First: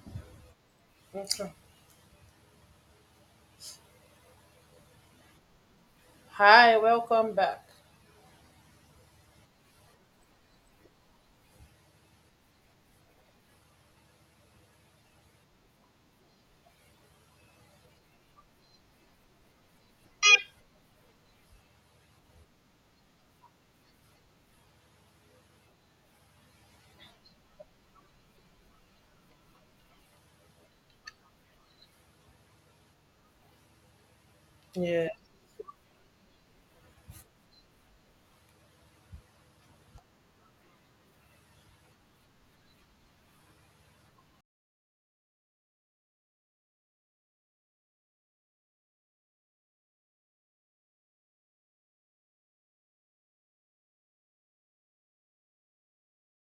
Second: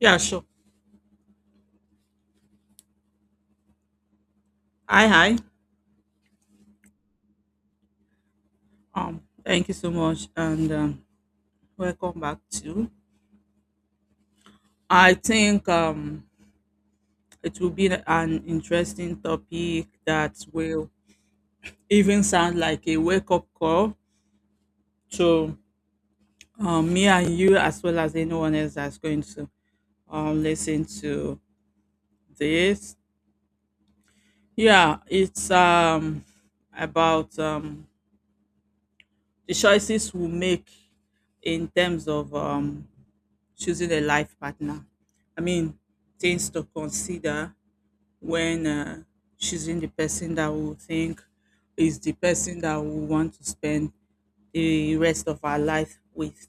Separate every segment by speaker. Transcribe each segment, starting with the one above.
Speaker 1: Yeah, sure.
Speaker 2: Okay.
Speaker 1: Hi, hi.
Speaker 2: Hi, welcome back.
Speaker 1: Thank you so much, and welcome back to. I think it will be an interesting topic that will even sound like a wake up call to me and you, as well as anyone else that's going to listen to this. Yeah,
Speaker 2: Yeah.
Speaker 1: it's um, about the choices we make in terms of choosing a life partner. I mean, things to consider when choosing the person that we think is the person that we want to spend the rest of our life with.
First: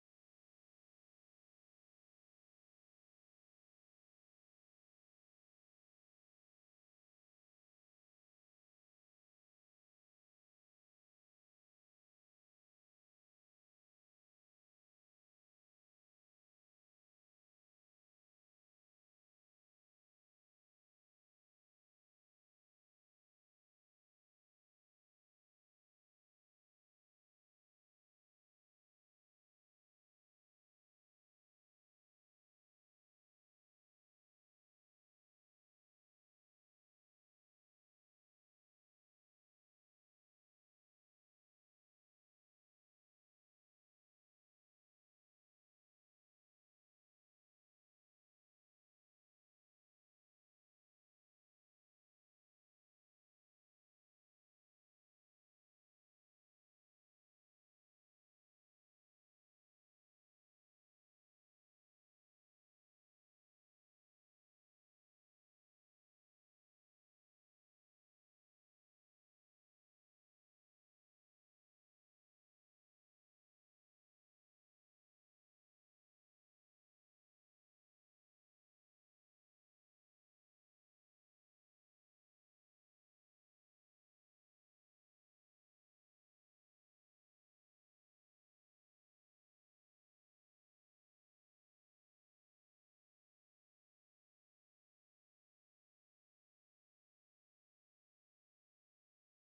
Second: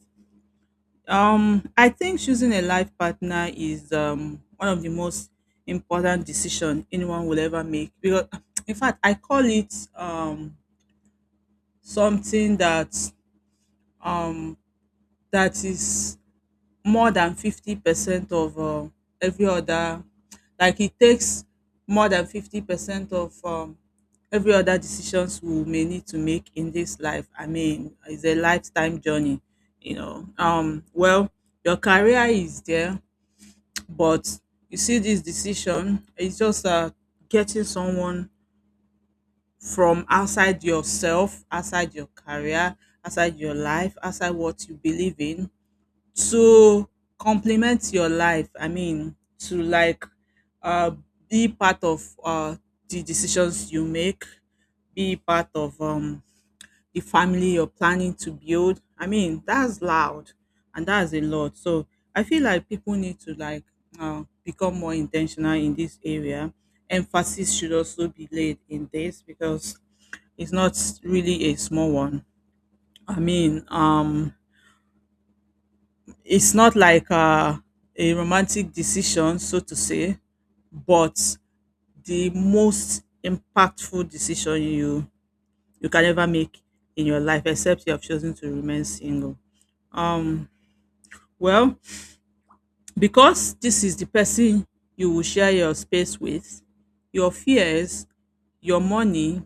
Speaker 1: I think choosing a life partner is one of the most important decision anyone will ever make. Because, in fact, I call it something um, that is more than 50% of every other, like, it takes more than 50% of every other decisions we may need to make in this life. I mean, it's a lifetime journey. Well, your career is there, but you see, this decision is just getting someone from outside yourself, outside your career, outside your life, outside what you believe in, to complement your life. I mean, to like uh, be part of the decisions you make, be part of the family you're planning to build. I mean, that's loud and that's a lot. So I feel like people need to like become more intentional in this area. Emphasis should also be laid in this because it's not really a small one. I mean, it's not like a romantic decision, so to say, but the most impactful decision you can ever make in your life, except you have chosen to remain single. Um, well, because this is the person you will share your space with, your fears, your money,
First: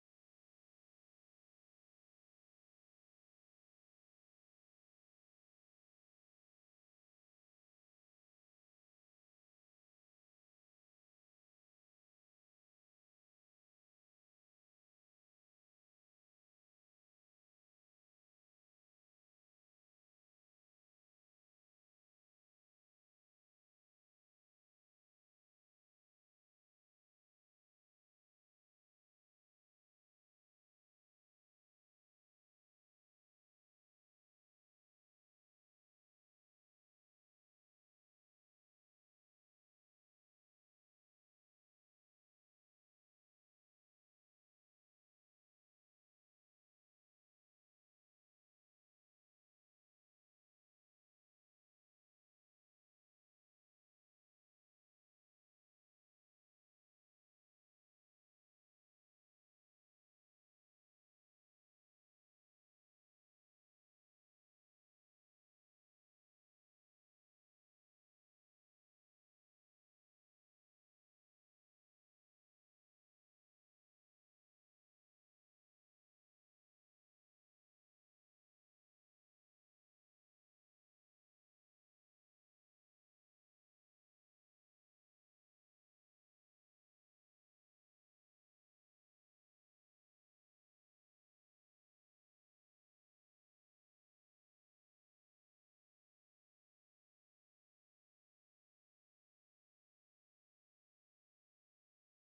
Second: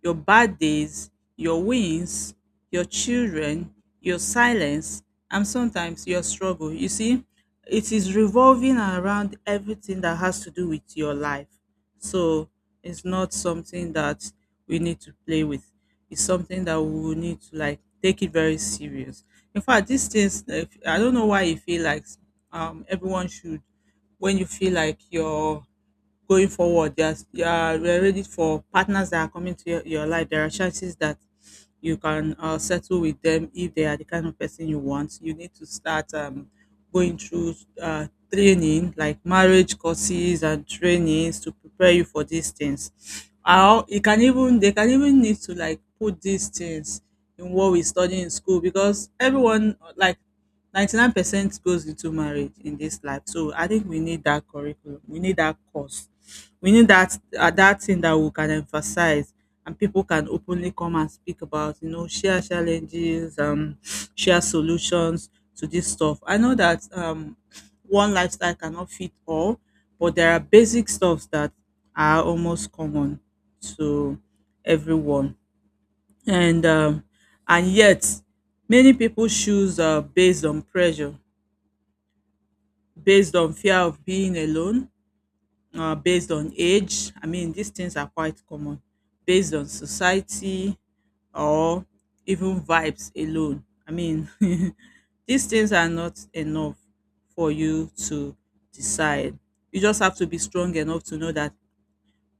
Speaker 1: your bad days, your wins, your children, your silence, and sometimes your struggle. You see, it is revolving around everything that has to do with your life. So it's not something that we need to play with. It's something that we will need to like take it very serious. In fact, these things, I don't know why you feel like everyone should, when you feel like you are ready for partners that are coming to your life, there are chances that you can settle with them. If they are the kind of person you want, you need to start going through uh, training, like marriage courses and trainings, to prepare you for these things. How it can even they can even need to like put these things in what we study in school, because everyone, like, 99% goes into marriage in this life. So I think we need that curriculum. We need that course. We need that thing that we can emphasize and people can openly come and speak about, share challenges, share solutions to this stuff. I know that one lifestyle cannot fit all, but there are basic stuffs that are almost common to everyone. And um and yet many people choose based on pressure, based on fear of being alone, based on age. I mean, these things are quite common, based on society, or even vibes alone. I mean, these things are not enough for you to decide. You just have to be strong enough to know that,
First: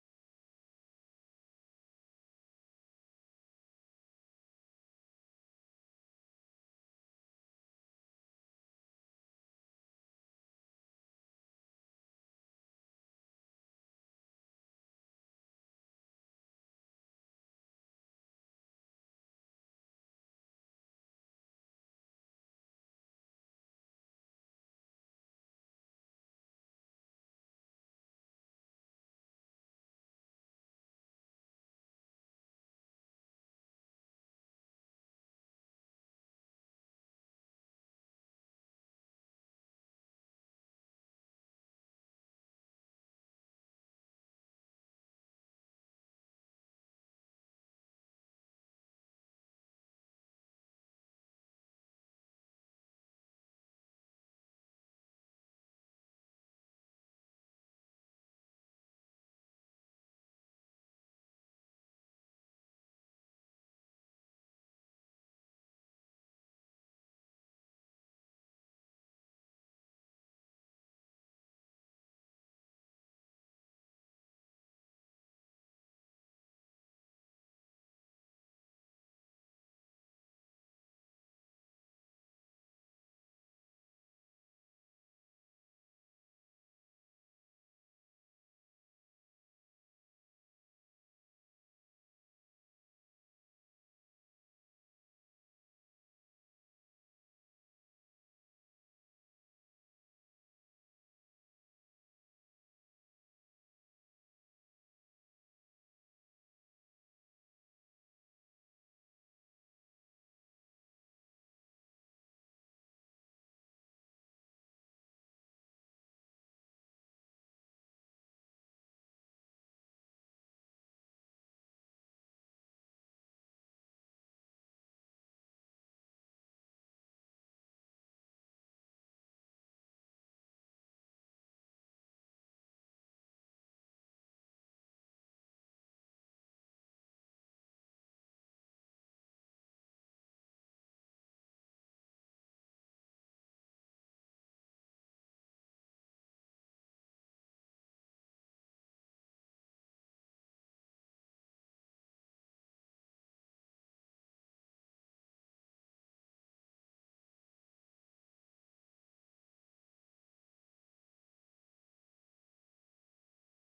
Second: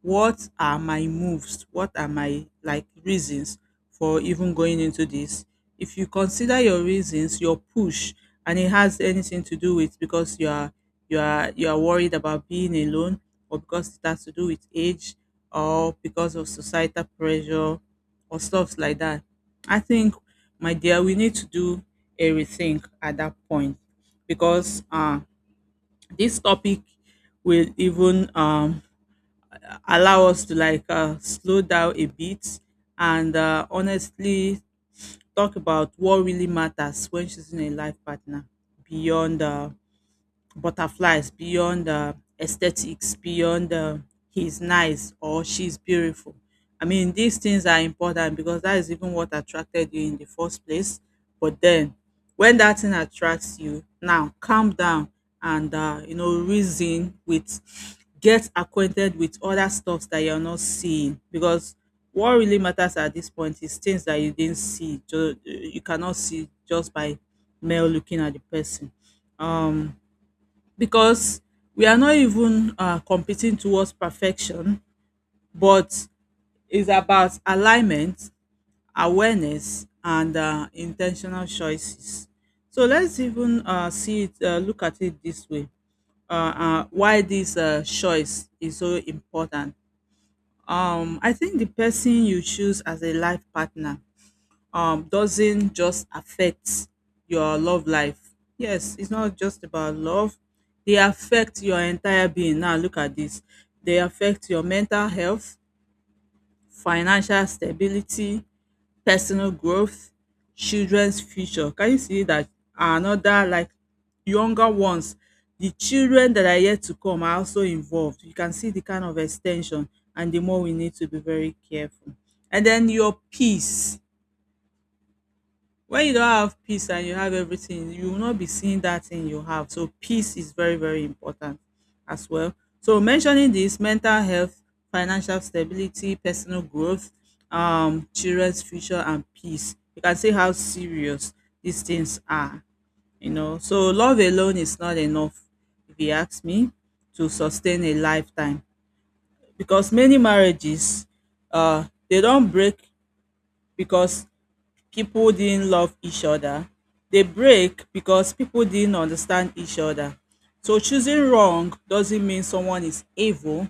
Speaker 1: what are my moves? What are my, like, reasons for even going into this? If you consider your reasons, your push, and it has anything to do with because you are worried about being alone, or because it has to do with age, or because of societal pressure, or stuff like that, I think, my dear, we need to do a rethink at that point. Because this topic will even allow us to like slow down a bit and honestly talk about what really matters when choosing a life partner, beyond butterflies, beyond aesthetics, beyond he's nice or she's beautiful. I mean, these things are important because that is even what attracted you in the first place. But then, when that thing attracts you, now calm down and reason with, get acquainted with other stuff that you're not seeing, because what really matters at this point is things that you didn't see, you cannot see just by male looking at the person. um because we are not even competing towards perfection, but it's about alignment, awareness, and intentional choices. So let's even see it, look at it this way. Why this choice is so important. I think the person you choose as a life partner doesn't just affect your love life. Yes, it's not just about love. They affect your entire being. Now look at this. They affect your mental health, financial stability, personal growth, children's future. Can you see that another, like, younger ones, the children that are yet to come, are also involved. You can see the kind of extension, and the more we need to be very careful. And then your peace. When you don't have peace and you have everything, you will not be seeing that thing you have. So peace is very, very important as well. So, mentioning this: mental health, financial stability, personal growth, children's future, and peace, you can see how serious these things are. So love alone is not enough, if you ask me, to sustain a lifetime. Because many marriages, uh they don't break because people didn't love each other. They break because people didn't understand each other. So choosing wrong doesn't mean someone is evil.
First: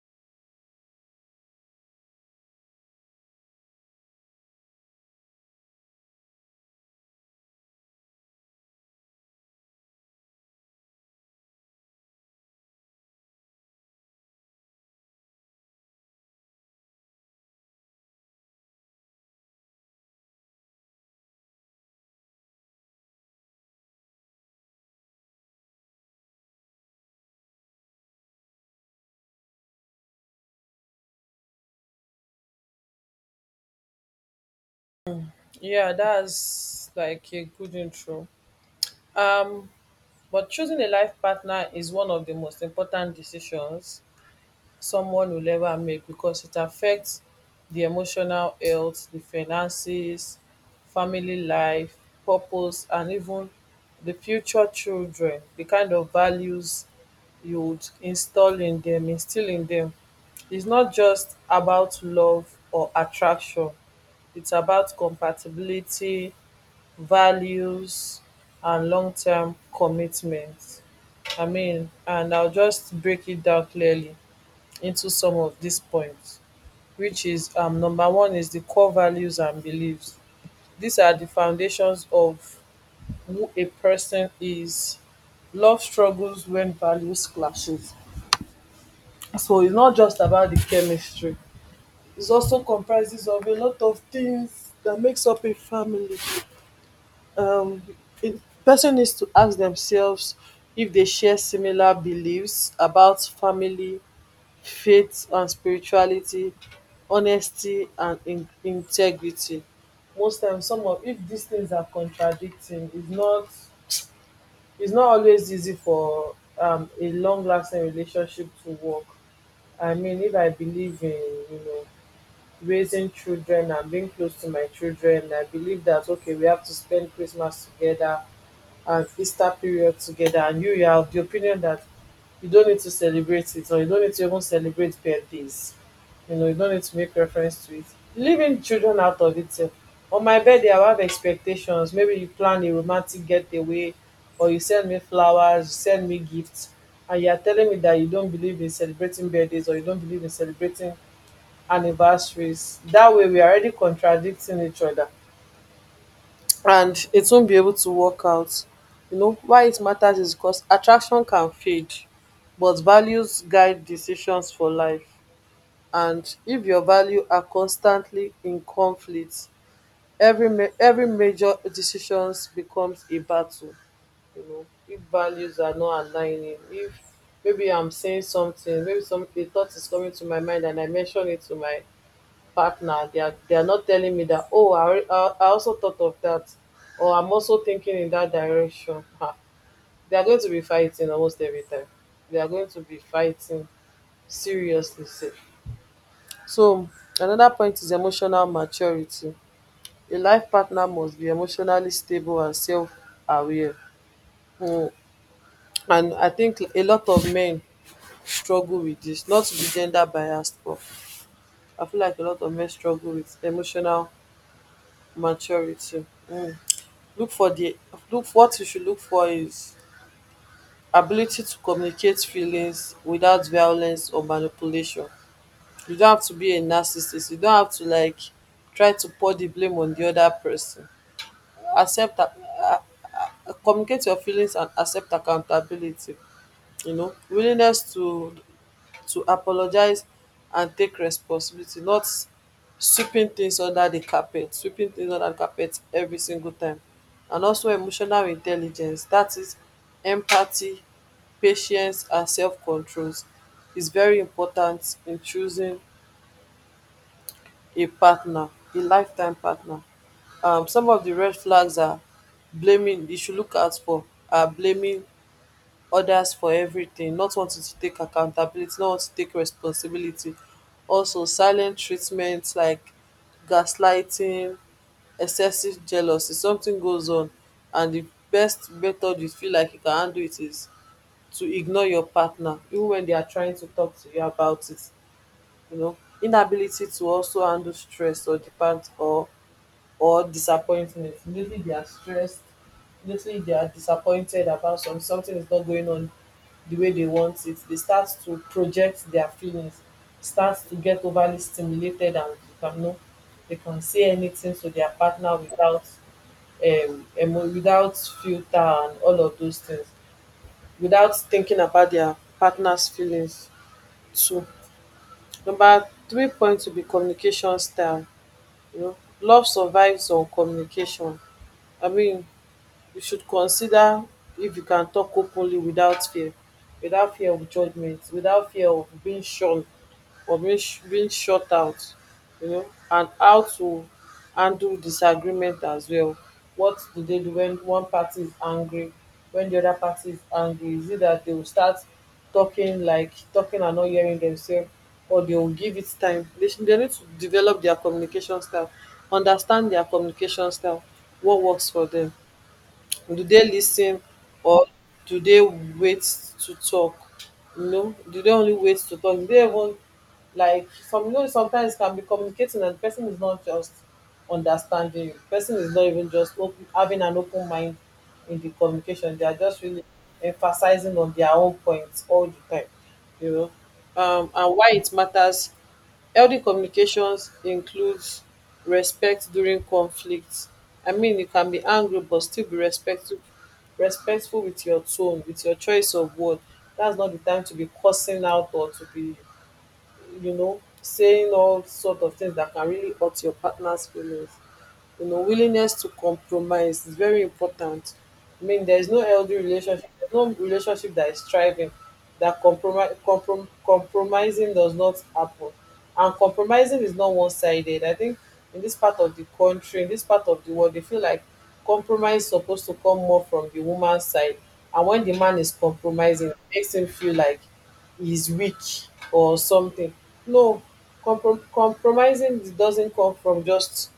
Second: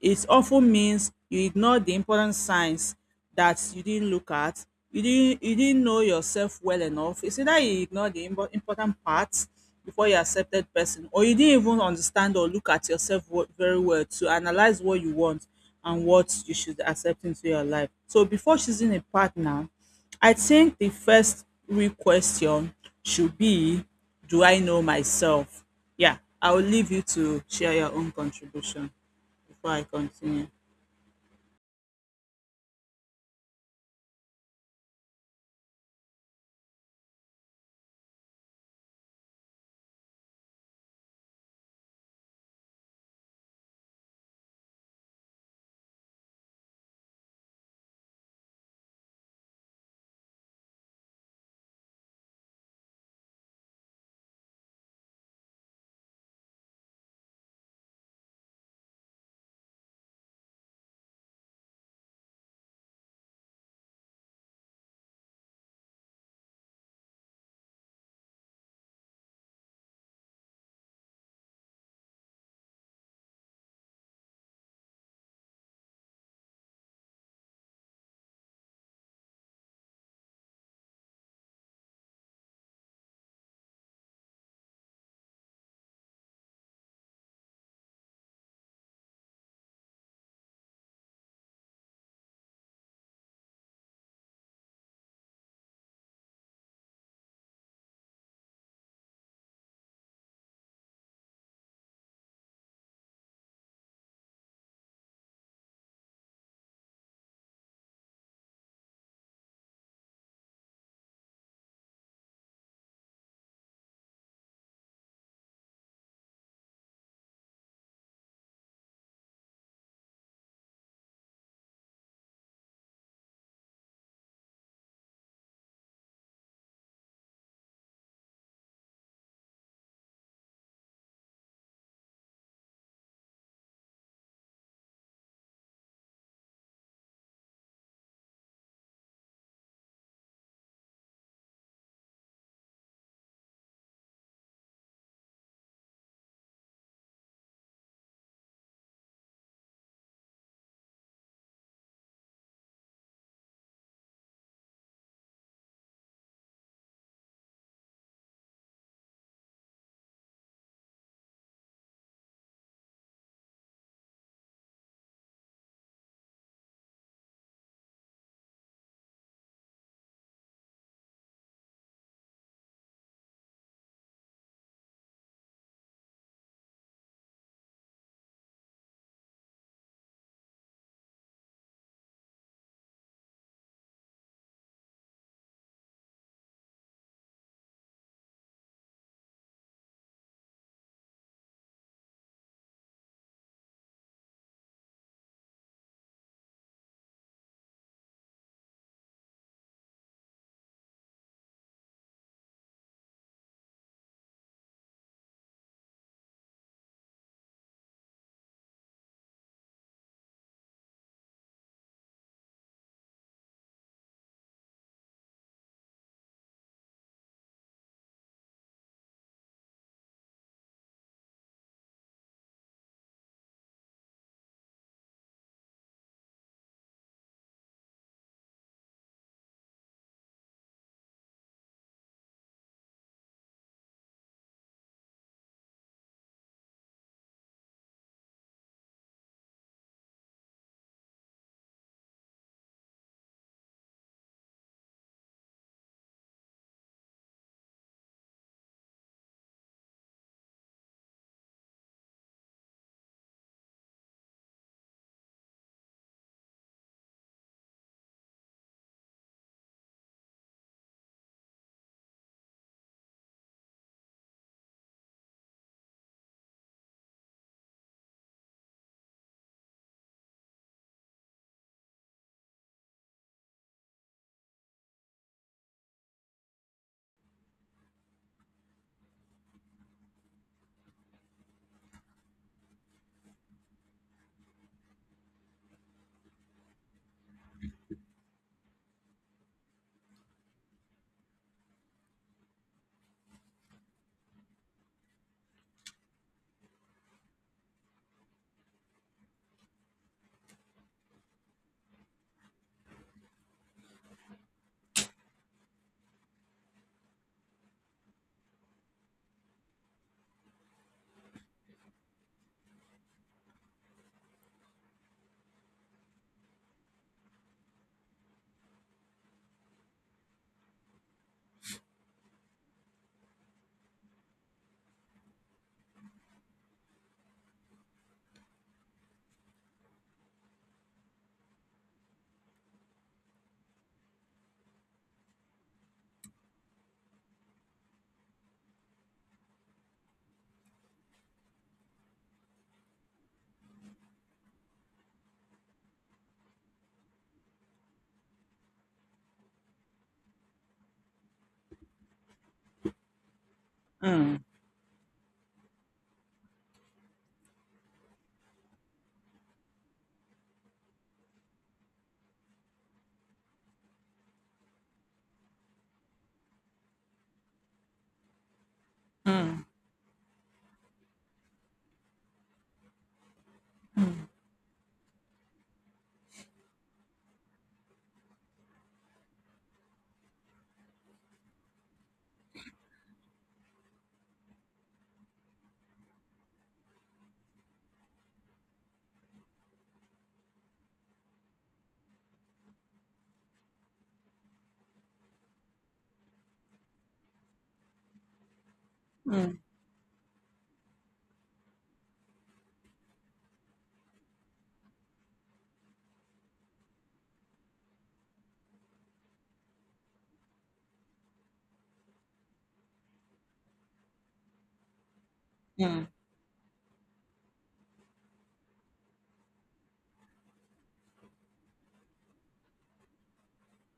Speaker 1: It often means you ignored the important signs that you didn't look at. You didn't know yourself well enough. It's either you ignored the important parts before you accepted person, or you didn't even understand or look at yourself very well to analyze what you want and what you should accept into your life. So before choosing a partner, I think the first real question should be, do I know myself? Yeah, I will leave you to share your own contribution before I continue.
Speaker 2: Yeah, that's like a good intro. Um, but choosing a life partner is one of the most important decisions someone will ever make because it affects the emotional health, the finances, family life, purpose, and even the future children, the kind of values you would instill in them. It's not just about love or attraction, it's about compatibility, values, and long term commitment. I mean, and I'll just break it down clearly into some of these points, which is number one is the core values and beliefs. These are the foundations of who a person is. Love struggles when values clashes. So it's not just about the chemistry. It also comprises of a lot of things that makes up a family. um it person needs to ask themselves if they share similar beliefs about family, faith and spirituality, honesty and in integrity. Most times, some of if these things are contradicting, it's not always easy for a long lasting relationship to work. I mean, if I believe in you know raising children and being close to my children, I believe that okay, we have to spend Christmas together and Easter period together, and you are of the opinion that you don't need to celebrate it, or you don't need to even celebrate birthdays, you know, you don't need to make reference to it, leaving children out of it sef. On my birthday, I will have expectations, maybe you plan a romantic getaway, or you send me flowers, you send me gifts, and you are telling me that you don't believe in celebrating birthdays or you don't believe in celebrating anniversaries. That way, we are already contradicting each other, and it won't be able to work out. You know, why it matters is because attraction can fade, but values guide decisions for life. And if your values are constantly in conflict, every major decisions becomes a battle. You know, if values are not aligning, if maybe I'm saying something, maybe some a thought is coming to my mind, and I mention it to my partner, they are not telling me that oh, I also thought of that, or I'm also thinking in that direction. Ah, they are going to be fighting almost every time, they are going to be fighting seriously safe. So another point is emotional maturity. A life partner must be emotionally stable and self-aware. Hmm. And I think a lot of men struggle with this, not to be gender biased, but I feel like a lot of men struggle with emotional maturity. Hmm. look for the Look what you should look for is ability to communicate feelings without violence or manipulation. You don't have to be a narcissist, you don't have to like try to pour the blame on the other person. accept ac- Communicate your feelings and accept accountability, you know, willingness to apologise and take responsibility, not sweeping things under di carpet every single time. And also emotional intelligence dat is empathy, patience and self controls is very important in choosing a partner, a lifetime partner. Some of di red flags are blaming you should look out for are blaming others for everything, not wanting to take accountability, not want to take responsibility, also silent treatment, like gaslighting, excessive jealousy. Something goes on, and the best method you feel like you can handle it is to ignore your partner even when they are trying to talk to you about it. You know, inability to also handle stress or depend or disappointment. Usually they are stressed. Usually they are disappointed about some something is not going on the way they want it. They start to project their feelings, start to get overly stimulated, and you can know they can say anything to their partner without without filter and all of those things, without thinking about their partner's feelings too. Number three point to be communication style. You know, love survives on communication. I mean, you should consider if you can talk openly without fear, without fear of judgment, without fear of being shun or being shut out. You know, and how to handle disagreement as well. What do they do when one party is angry, when the other party is angry? Is it that they will start talking, like talking and not hearing themselves, or they will give it time? They need to develop their communication style, understand their communication style, what works for them. Do they listen,
Speaker 1: Mm,
Speaker 2: or do they wait to talk? You know, do they only wait to talk, do they even like some, you know, sometimes can be communicating and the person is not just understanding you, person is not even just open, having an open mind in the communication, they are just really emphasizing on their own points all the time. You know, and why it matters, healthy communications includes respect during conflict. I mean, you can be angry but still be respectful, respectful with your tone, with your choice of word. That's not the time to be cursing out or to be, you know, saying all sort of things that can really hurt your partner's feelings. You know, willingness to compromise is very important. I mean, there is no healthy relationship, there's no relationship that is thriving that compromising does not happen. And compromising is not one sided. I think in this part of the country, in this part of the world, they feel like compromise is supposed to come more from the woman's side. And when the man is
Speaker 1: mm,
Speaker 2: compromising, it makes him feel like he's weak or something. No, compromising doesn't come from just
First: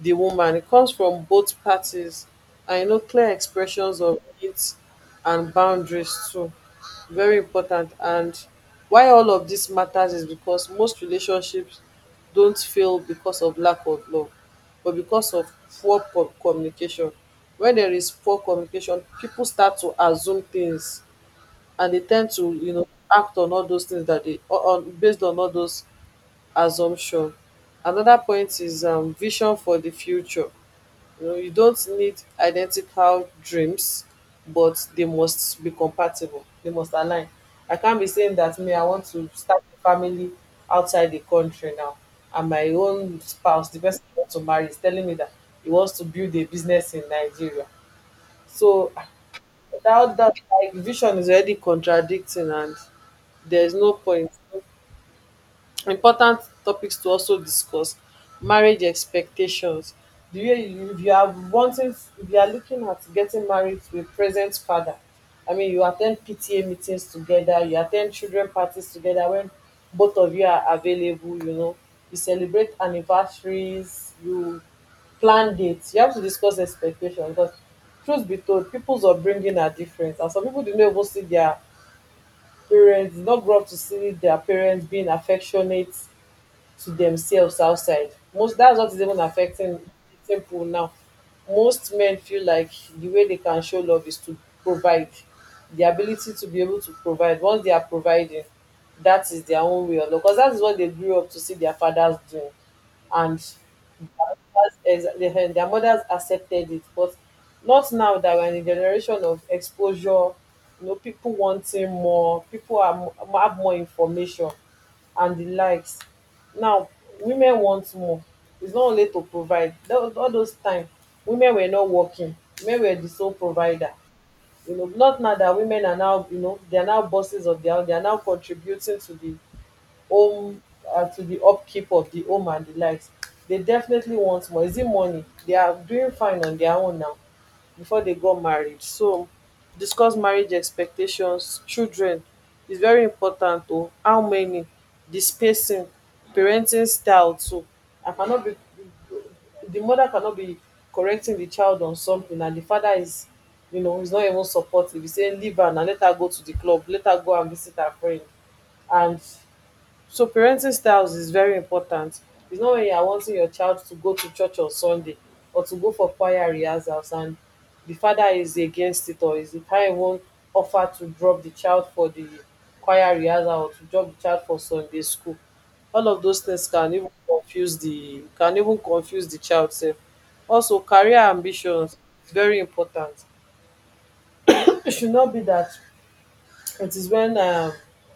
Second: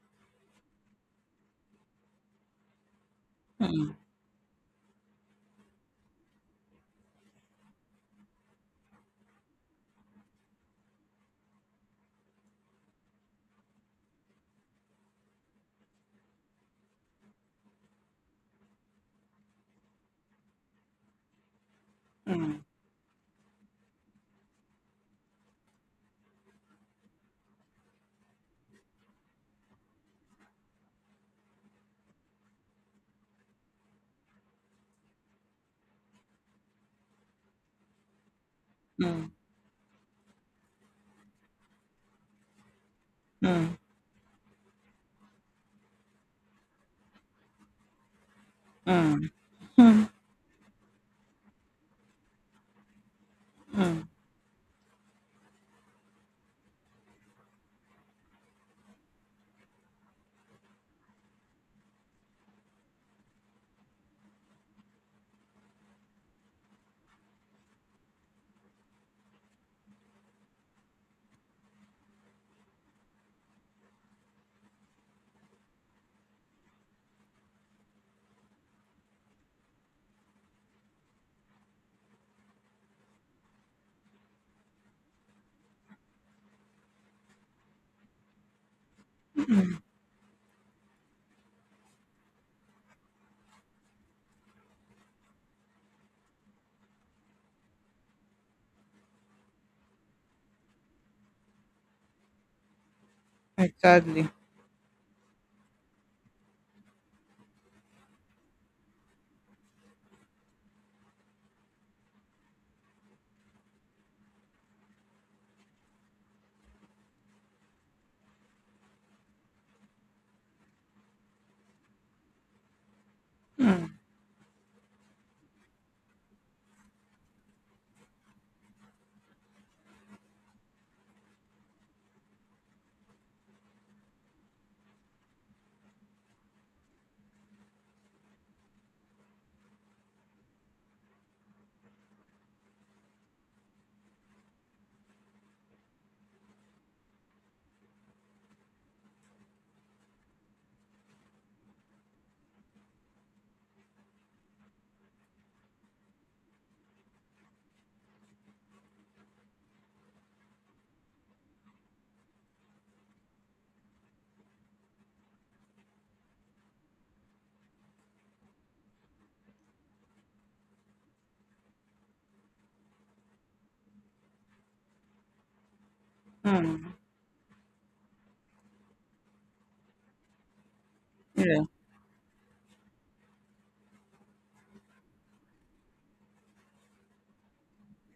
Speaker 2: the woman. It comes from both parties, and you know, clear expressions of needs and boundaries too, very important. And why all of this matters is because most relationships don't fail because of lack of love, but because of poor po communication. When there is poor communication, people start to assume things, and they tend to, you know, act on all those tins dat dey on based on all those assumptions. Another point is vision for the future. You know, you don't need identical dreams, but they must be compatible. They must align. I can't be saying that me, I want to
Speaker 1: mm.
Speaker 2: start a family outside the country now. And my own spouse, the person I want to marry, is telling me that he wants to build a business in Nigeria. So without that, like, vision is already contradicting, and there's no point. Important topics to also discuss: marriage expectations, the way you, if you are wanting, if you are looking at getting married to a present father, I mean, you attend PTA meetings together, you attend children parties together when both of you are available, you know, you celebrate anniversaries, you plan dates. You have to discuss expectations because truth be told, peoples upbringing are different, and some people dey no even see their parents, dey no grow up to see their parents being affectionate to themselves outside. Most, that's what is even affecting people now. Most men feel like the way they can show love is to provide, the ability to be able to provide. Once they are providing, that is their own way of love because that is what they grew up to see their fathers doing, and their
Speaker 1: Exactly.
Speaker 2: their mothers accepted it. But not now that we're in a generation of exposure, you know, people wanting more, have more information and the likes. Now women want more, it's not only to provide. All those time, women were not working, women were the sole provider. You know, not now that women are now, you know, they are now bosses of their own, they are now contributing to the home, to the upkeep of the home and the likes. They definitely want more. Is it money? They are doing fine on their own now before they got married. So discuss marriage expectations, children is very important to how many, the spacing, parenting style too. I cannot be, the mother cannot be correcting the child on something and the father is, you know, is not even supportive. He's saying leave her and let her go to the club, let her go and visit her friend. And so parenting styles is very important. It's not when you are wanting your child to go to church on Sunday or to go for choir rehearsals and the father is against it, or is the parent won't offer to drop the child for the choir rehearsal or to drop the child for Sunday school. All of those things can
Speaker 1: Mm,
Speaker 2: even confuse the child self. Also career
Speaker 1: yeah.
Speaker 2: ambitions is very important. It should not be that it is when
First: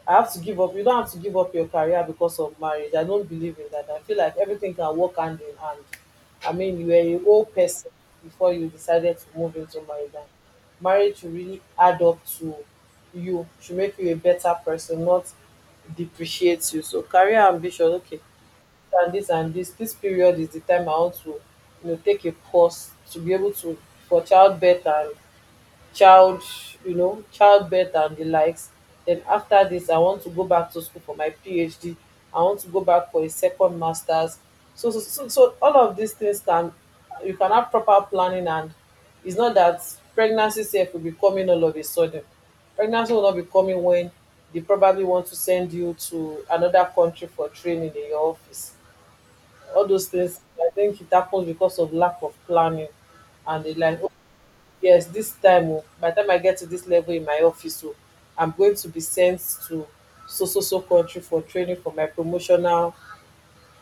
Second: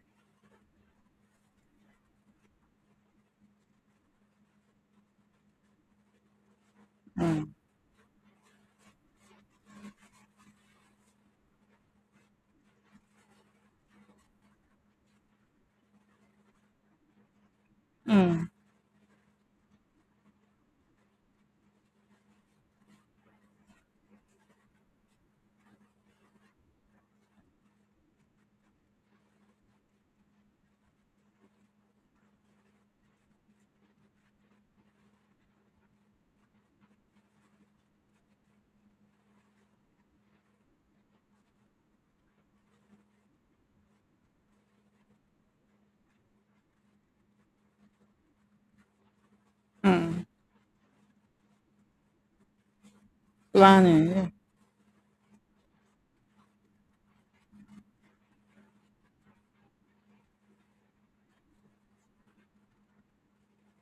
Speaker 2: I have to give up. You don't have to give up your career because of marriage. I don't believe in that. I feel like everything can work hand in hand. I mean, you were a whole person before you decided to move into marriage. And marriage should really add up to you, should make you a better person, not depreciate you. So career ambition, okay, and this period is the time I want to, take a pause to be able to for childbirth and child childbirth and the likes. Then after this I want to go back to school for my PhD. I want to go back for a second masters. So all of these things can, you can have proper planning, and it's not that pregnancy sef will be coming all of a sudden. Pregnancy will not be coming when they probably want to send you to another country for training in your office. All those
Speaker 1: Mm.
Speaker 2: things, I think it happens because of lack of planning and the like.
Speaker 1: Planning.
Speaker 2: Yes, this time, oh, by the time I get to this level in my office, oh, I'm going to be sent to so so so country for training for my promotional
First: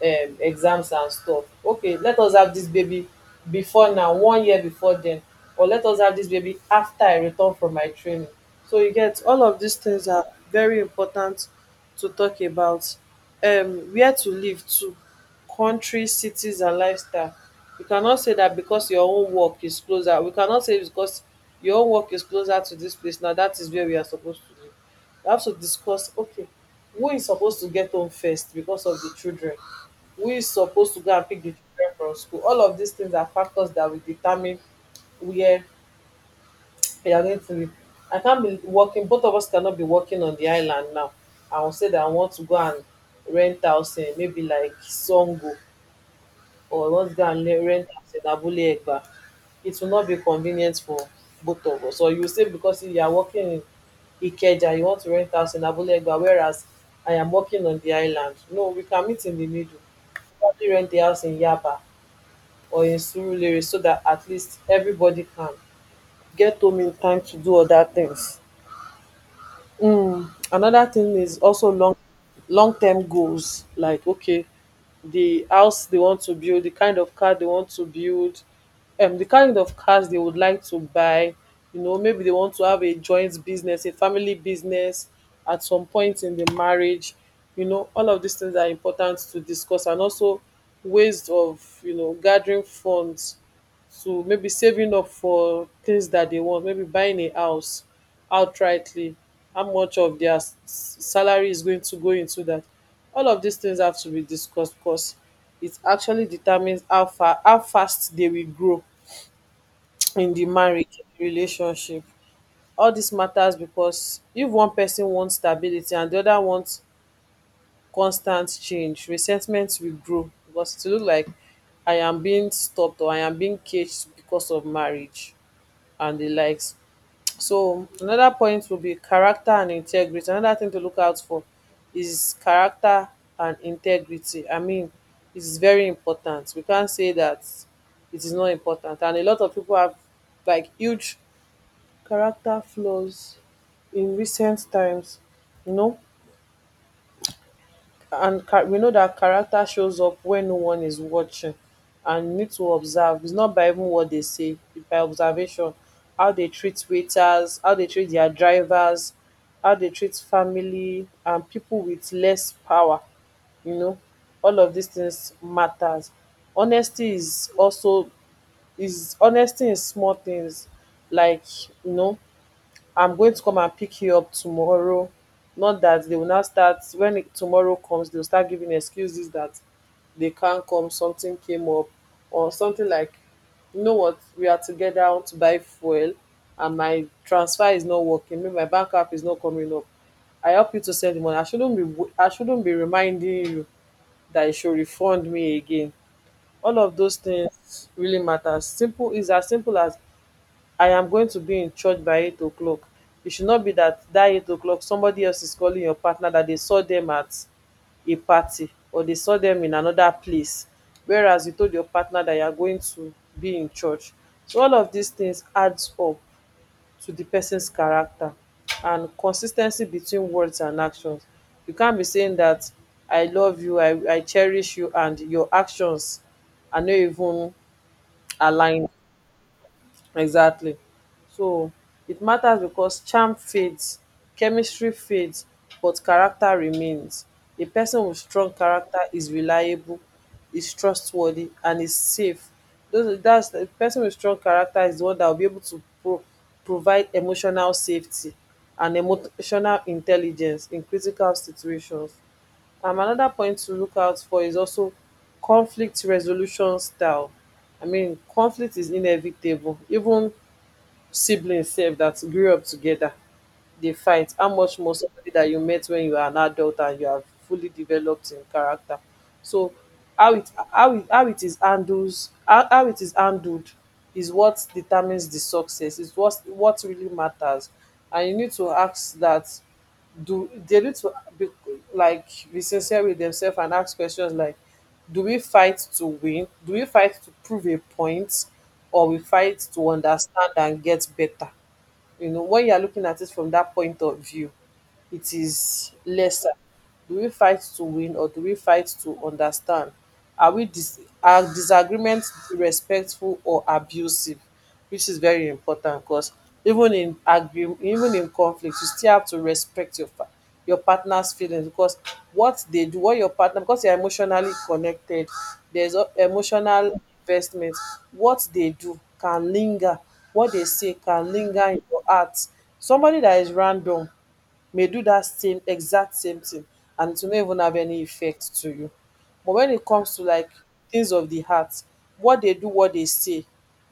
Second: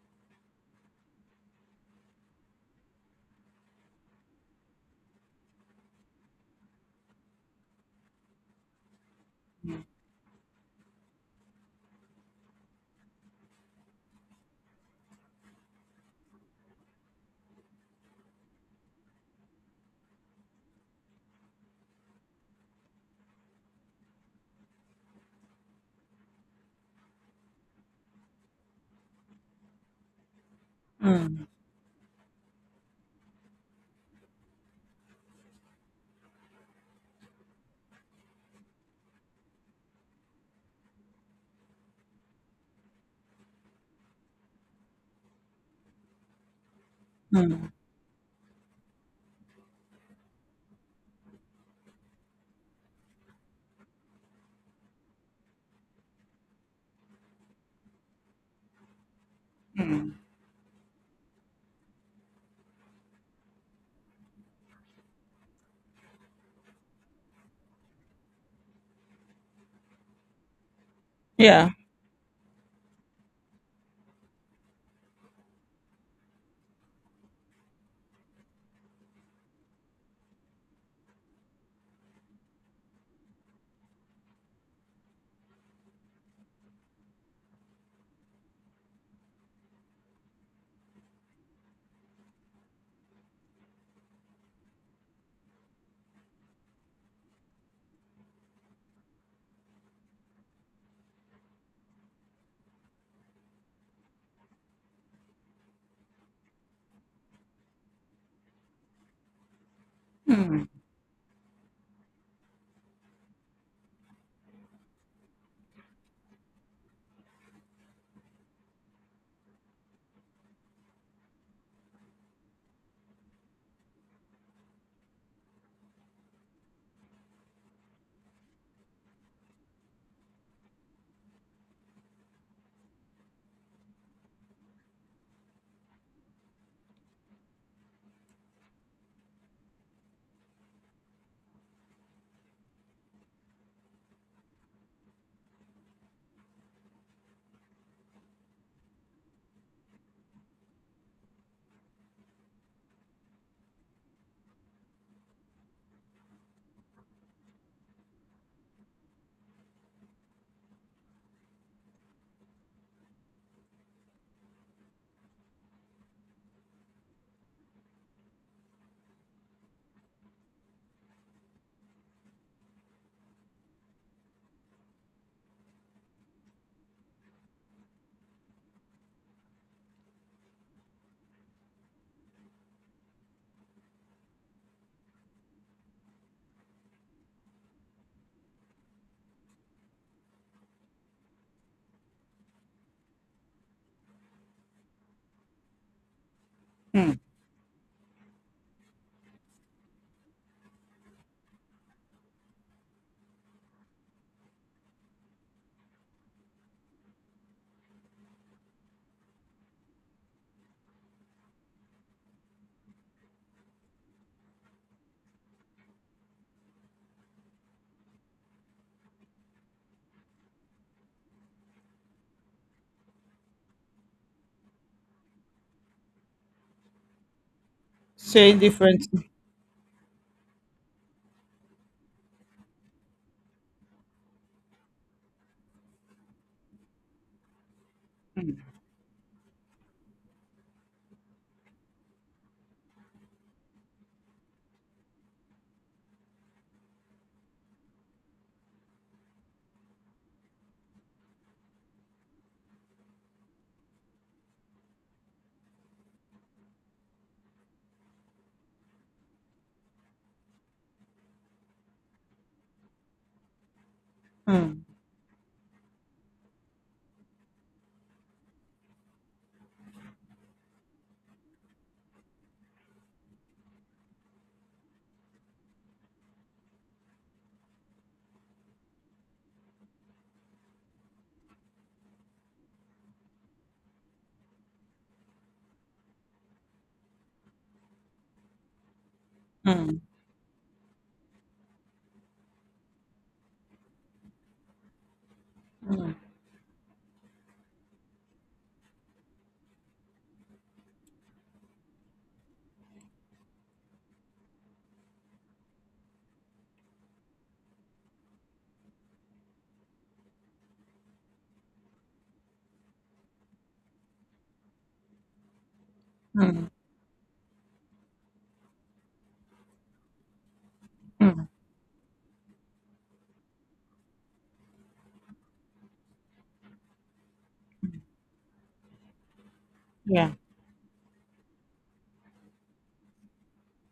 Speaker 2: exams and stuff. Okay, let us have this baby before, now 1 year before then, or let us have this baby after I return from my training. So you get, all of these things are very important to talk about. Where to live to, country, cities and lifestyle. You cannot say that because your own work is closer, we cannot say because your own work is closer to this place, now that is where we are supposed to live. We have to discuss, okay, who is supposed to get home first because of the children, who is supposed to go and pick the children from school. All of these things are factors that will determine where they are going to live. I can't be working, both of us cannot be working on the island now. I will say that I want to go and rent house in maybe like Sango, or I want to go and rent house in Abule Egba. It will not be convenient for both of us. Or you say because you are working in Ikeja you want to rent house in Abule Egba, whereas I am working on the island. No, we can meet in the middle, probably rent the house in Yaba or in Surulere, so that at least everybody can get home in time to do other things. Another thing is
Speaker 1: Yeah. Yeah.
Speaker 2: also long term goals, like okay, the house they want to build, the kind of car they want to build, the kind of cars they would like to buy, you know, maybe they want to have a joint business, a family business at some point in the marriage. You know, all of these things are important to discuss, and also ways of, you know, gathering funds, so maybe saving up for things that they want, maybe buying a house outrightly, how much of their salary is going to go into that. All of these things have to be discussed because it actually determines how fast they will grow in the marriage relationship. All this matters because if one person wants stability and the other wants constant change, resentment will grow because it will look like I am being stopped or I am being caged because of marriage and the likes. So another point will be character and integrity. Another thing to look out for is character and integrity. I mean, it is very important. We can't say that it is not important. And a lot of people have like huge character flaws in recent times, you know, we know that character shows up when no one is watching, and you need to observe. It's not by even what they say, it's by observation. How they treat waiters, how they treat their drivers, how they treat family and people with less power, you know, all of these things matters. Honesty is also, is honesty in small things, like, you know, I'm going to come and pick you up tomorrow. Not that they will now start when tomorrow comes, they'll start giving excuses that they can't come, something came up, or something like, you know what, we are together, I want to buy fuel, and my transfer is not working, maybe my bank app is not coming up. I help you to send the money. I shouldn't be reminding you that you should refund me again. All of those
Speaker 1: Mm.
Speaker 2: things really matter. Simple is as simple as I am going to be in church by eight oclock. It should not be that that eight oclock somebody else is calling your partner that they saw them at a party or they saw them in another place, whereas you told your partner that you are going to be in church. So all of these things adds up to the person's character and consistency between words and actions. You can't be saying that I love you, I cherish you, and your actions are not even
Speaker 1: Say
Speaker 2: aligned.
Speaker 1: different.
Speaker 2: Exactly. So it matters because charm fades, chemistry fades, but character remains. A person with strong character is reliable, is trustworthy, and is safe. Those that's the person with strong character is the one that will be able to provide emotional safety and emotional intelligence in critical situations. Another point to look out for is also conflict resolution style. I mean, conflict is inevitable. Even siblings sef that grew up together dey fight, how much
Speaker 1: Mm,
Speaker 2: more somebody that you met when you are an adult and you are fully developed in character. So how it is handles, how it is handled, is what determines the success, is what really matters. And you need to ask that, do they need to be like, be sincere with themselves and ask questions like, do we fight to win, do we fight to prove a point, or we fight to
Speaker 1: mm,
Speaker 2: understand and get better. You know, when you are looking at it from that point of view, it is lesser. Do we fight to win or do we fight to understand? Are disagreements respectful or abusive? Which is very important, because even even in conflict, you still have to respect your your partner's feelings. Because what they do, what your partner, because you're emotionally connected, emotional investment. What they do can linger, what they say can linger in your heart. Somebody that is random may do that same exact same thing and it will not even have any effect to you. But when it comes to
Speaker 1: yeah.
Speaker 2: like things of the heart, what they do, what they say,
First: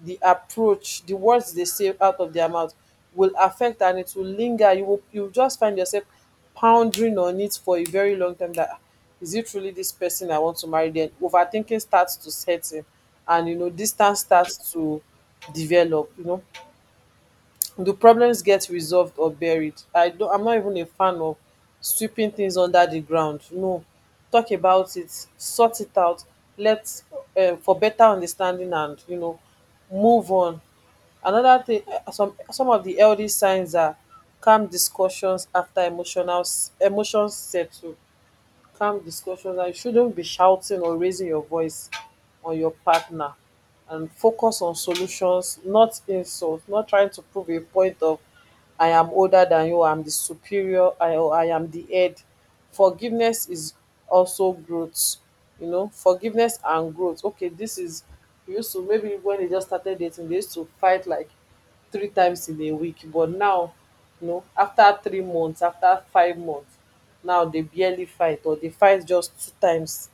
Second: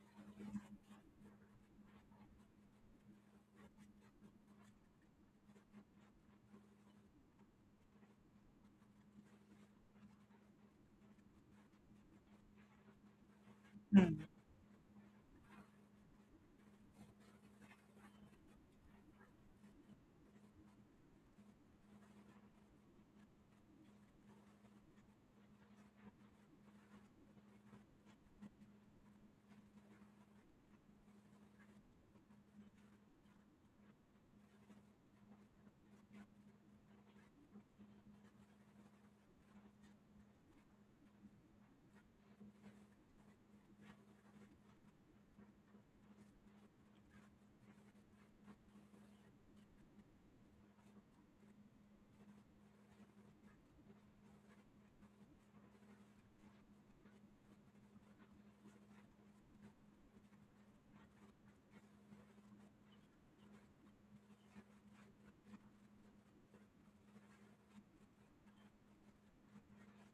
Speaker 2: the approach, the words they say out of their mouth will affect, and it will linger. You will just find yourself pondering on it for a very long time that, "Ah, is it really this person I want to marry?" Then overthinking starts to set in, and you know distance starts to develop, you know. The problems get resolved or buried. I'm not even a fan of sweeping things under the ground. No. Talk about it, sort it out, let for better understanding, and you know, move on. Another thing, some of the healthy signs are calm discussions after emotional emotions settle. Calm discussions. And you shouldn't be shouting or raising your voice on your partner, and focus on solutions, not insult, not trying to prove a point of I am older than you, I'm the superior, I or I am the head. Forgiveness is also growth, you know, forgiveness and growth. Okay, this is, you used to, maybe when they just started dating, they used to fight like 3 times in a week, but now afta 3 months, afta 5 months, now dey barely fight, or dey fight just 2 times,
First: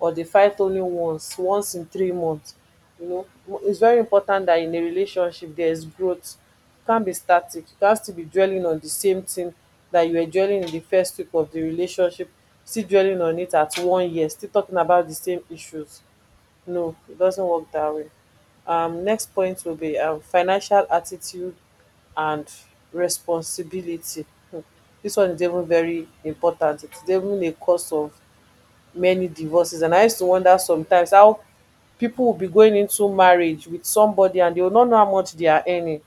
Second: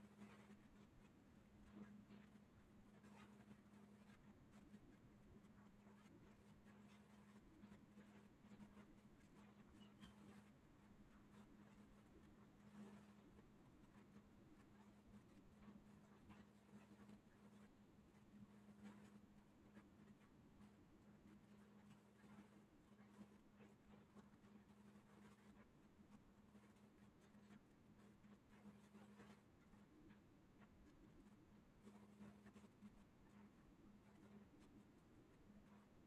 Speaker 2: or dey fight only once, once in 3 months. You know its very important dat in a relationship there is growth. You can't be static, you can't still be dwelling on the same thing dat you were dwelling in the first week of the relationship, still dwelling on it at 1 year, still talking about the same issues. No, it doesn't work that way. Next point will be financial attitude and responsibility. Hmm. This one is even very important. It's even a cause of many divorces. And I used to wonder sometimes how people will be going into marriage with somebody and they will not know how much they are earning.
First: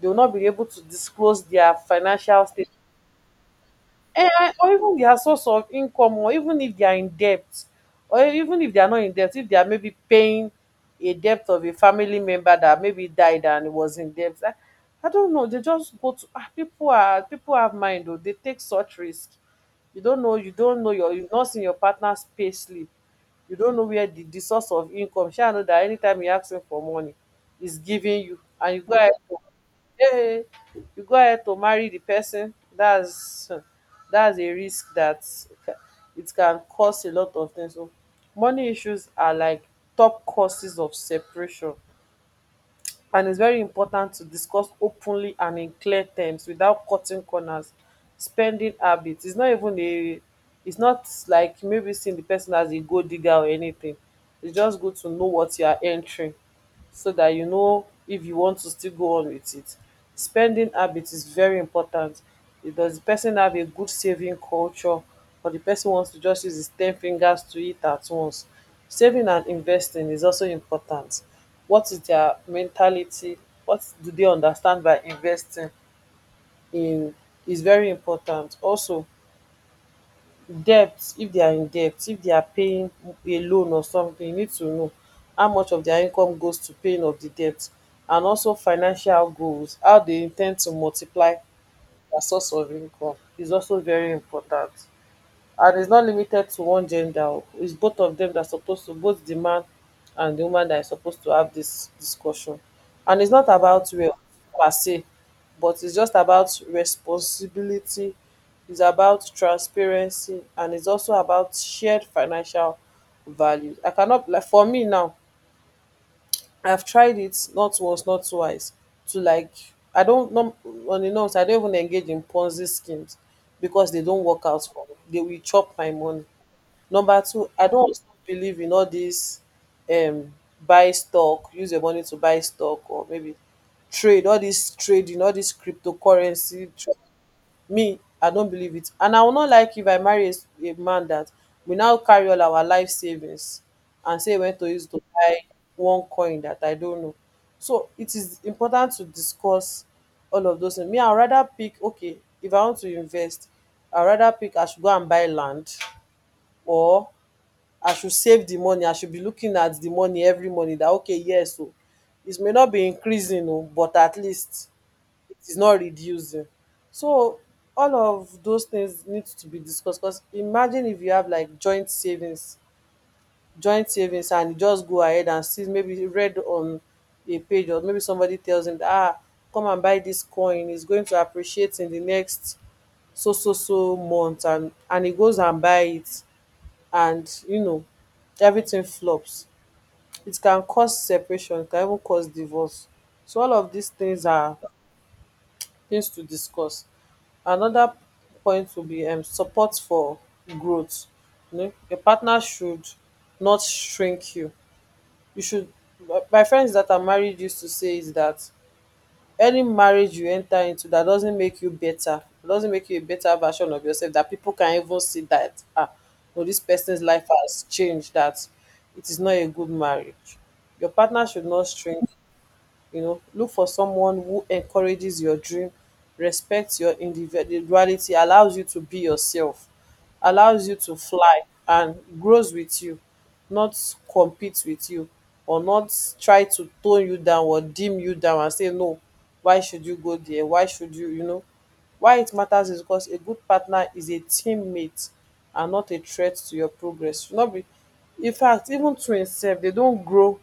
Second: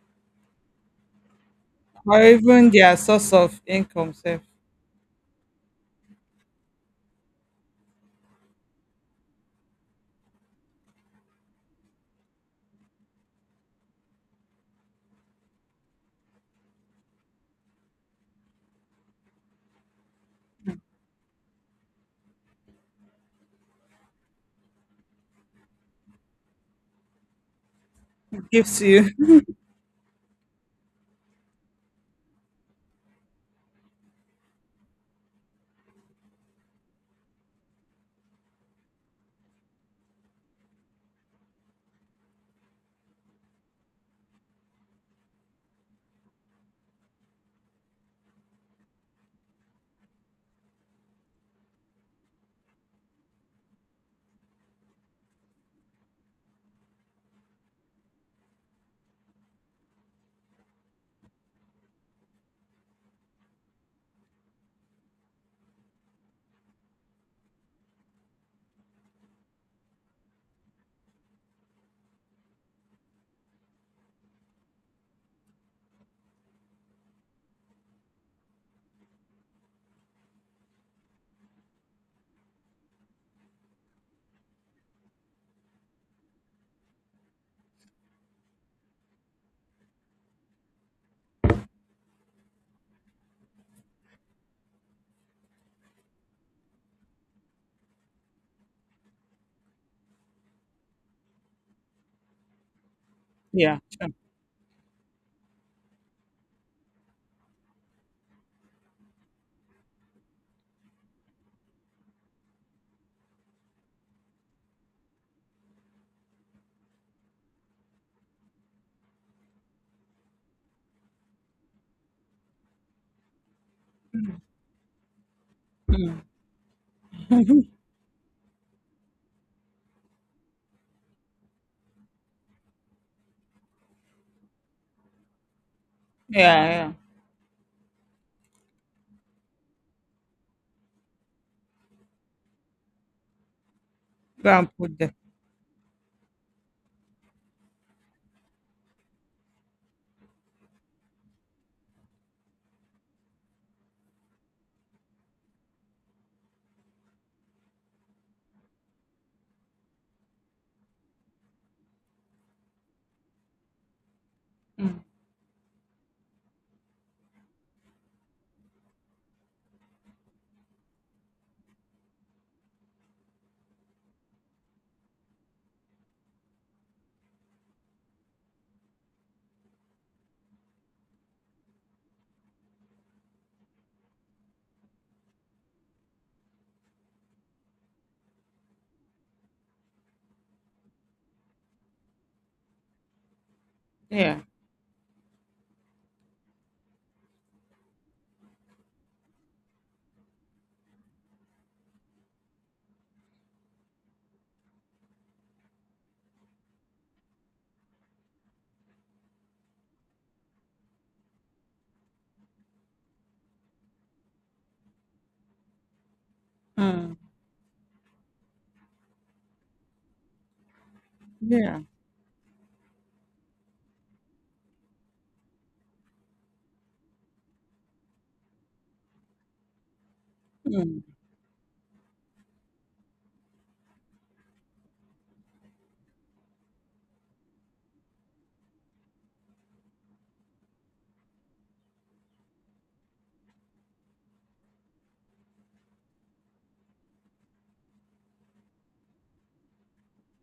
Speaker 2: They will not be able to disclose their
Speaker 1: Or
Speaker 2: financial state.
Speaker 1: even their source of income self
Speaker 2: Eh, or even their source of income, or even if they are in debt, or even if they are not in debt, if they are maybe paying a debt of a family member that maybe died and was in debt. I don't know. They just go to ah, people are people have mind though. They take such risk. You don't know. You don't know your. You've not seen your partner's pay slip. You don't know where the source of income. Sure, I know that anytime you ask him for money, he's giving you, and
Speaker 1: gives
Speaker 2: you go
Speaker 1: you.
Speaker 2: ahead eh, you go ahead to marry the person, that's a risk that ca- it can cause a lot of things. So money issues are like top causes of separation. And it's very important to discuss openly and in clear terms without cutting corners. Spending habits. It's not like maybe seeing the person as a gold digger or anything. It's just good to know what you are entering so that you know if you want to still go on with it. Spending habit is very important. If Does the person have a good saving culture, or the person wants to just use his ten fingers to eat at once? Saving and investing is also important. What is their mentality? What do they understand by investing in is very important. Also, debt, if they are in debt, if they are paying a loan or something, you need to know how much of their income goes to paying of the debt. And also financial goals, how they in ten d to multiply their source of income is also very important. And it's not limited to one gender. It's both of them that are supposed to, both the man and the woman, that is supposed to have this discussion. And it's not
Speaker 1: Yeah.
Speaker 2: about
Speaker 1: Sure.
Speaker 2: wealth per se, but it's just about responsibility. It's about transparency, and it's also about shared financial values. I cannot, like, for me now, I've tried it not once, not twice, to, like, I don't know, on the norms, I don't even engage in Ponzi schemes because they don't work out for me. They will chop my money. Number two, I don't also believe in all this um buy stock, use your money to buy stock, or maybe trade, all this trading, all this cryptocurrency.
Speaker 1: Yeah. Yeah.
Speaker 2: Me, I don't believe it. And I will not like if I marry a, a man that we now carry all our life savings and say we went
Speaker 1: Go
Speaker 2: to
Speaker 1: and
Speaker 2: use
Speaker 1: put
Speaker 2: to
Speaker 1: them.
Speaker 2: buy one coin that I don't know. So it is important to discuss all of those things. Me, I'd rather pick, okay, if I want to invest, I'd rather pick I should go and buy land, or I should save the money. I should be looking at the money every morning that okay, yes, oh, it may not be increasing, oh, but at least it is not reducing. So all of those things need to be discussed because imagine if you have like joint savings, joint savings, and you just go ahead and see maybe you read on a page or maybe somebody tells him that, ah, come and buy this coin, it's going to appreciate in the next so so so month, and he goes and buy it, and you know, everything flops. It can cause separation, it can even cause divorce. So all of these things
Speaker 1: Yeah.
Speaker 2: are things to discuss. Another point will be support for growth. You know, your partner should not shrink you. You should. My friends that are married used to say is that any marriage you enter into that doesn't make you better, doesn't make you a better version of yourself, that people can even see that ah, no, this person's
Speaker 1: Mm,
Speaker 2: life has changed, that it is not a good marriage. Your partner should not
Speaker 1: yeah.
Speaker 2: string, you know, look for someone who encourages your dream, respects your individuality, allows you to be yourself, allows you to fly, and grows with you, not compete with you, or not try to tone you down or dim you down and say no, why should you go there, why should you, you know, why it matters is because a good partner is a teammate and not a threat to your progress. Should not be, in fact, even twins sef, they don't grow,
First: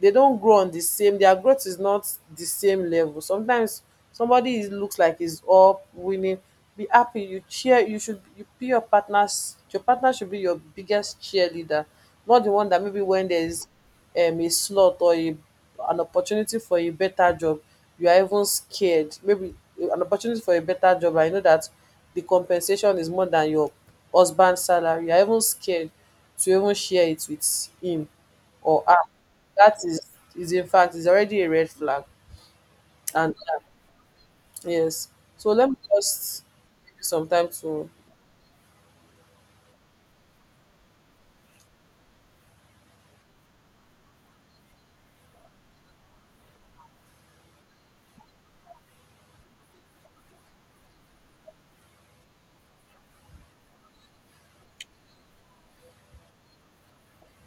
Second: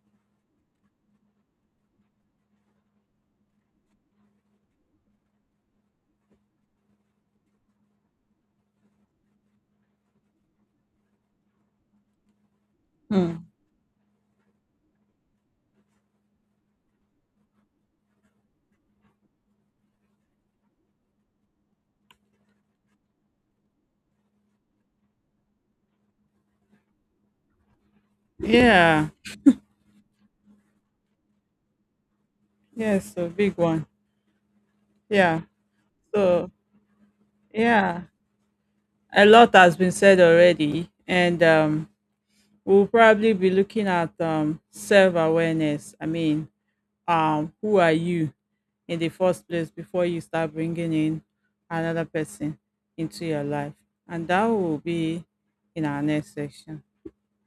Speaker 2: they don't grow on the same, their growth is not the same level. Sometimes somebody is looks like he's up winning, be happy, you cheer, you should, you be your partner's, your partner should be your biggest cheerleader, not the one that maybe when there
Speaker 1: Mm,
Speaker 2: is a slump or a an opportunity for a better job, you are even scared. Maybe an opportunity for a better job, I know that the compensation is more than your husband's salary. You are even scared to even share it with him or her.
Speaker 1: yeah.
Speaker 2: That is in fact, is already a red flag.
Speaker 1: Yes, a
Speaker 2: And
Speaker 1: big one.
Speaker 2: yes,
Speaker 1: Yeah.
Speaker 2: so let me just
Speaker 1: So
Speaker 2: give you some time to.
Speaker 1: yeah. A lot has been said already, and we'll probably be looking at self awareness. I mean, who are you in the first place before you start bringing in another person into your life? And that will be in our next section.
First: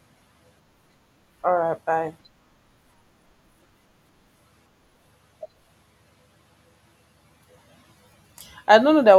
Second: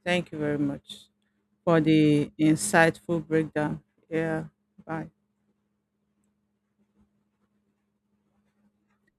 Speaker 1: Thank you very much
Speaker 2: All
Speaker 1: for
Speaker 2: right, bye.
Speaker 1: the insightful breakdown. Yeah, bye.
Speaker 2: I don't know that was.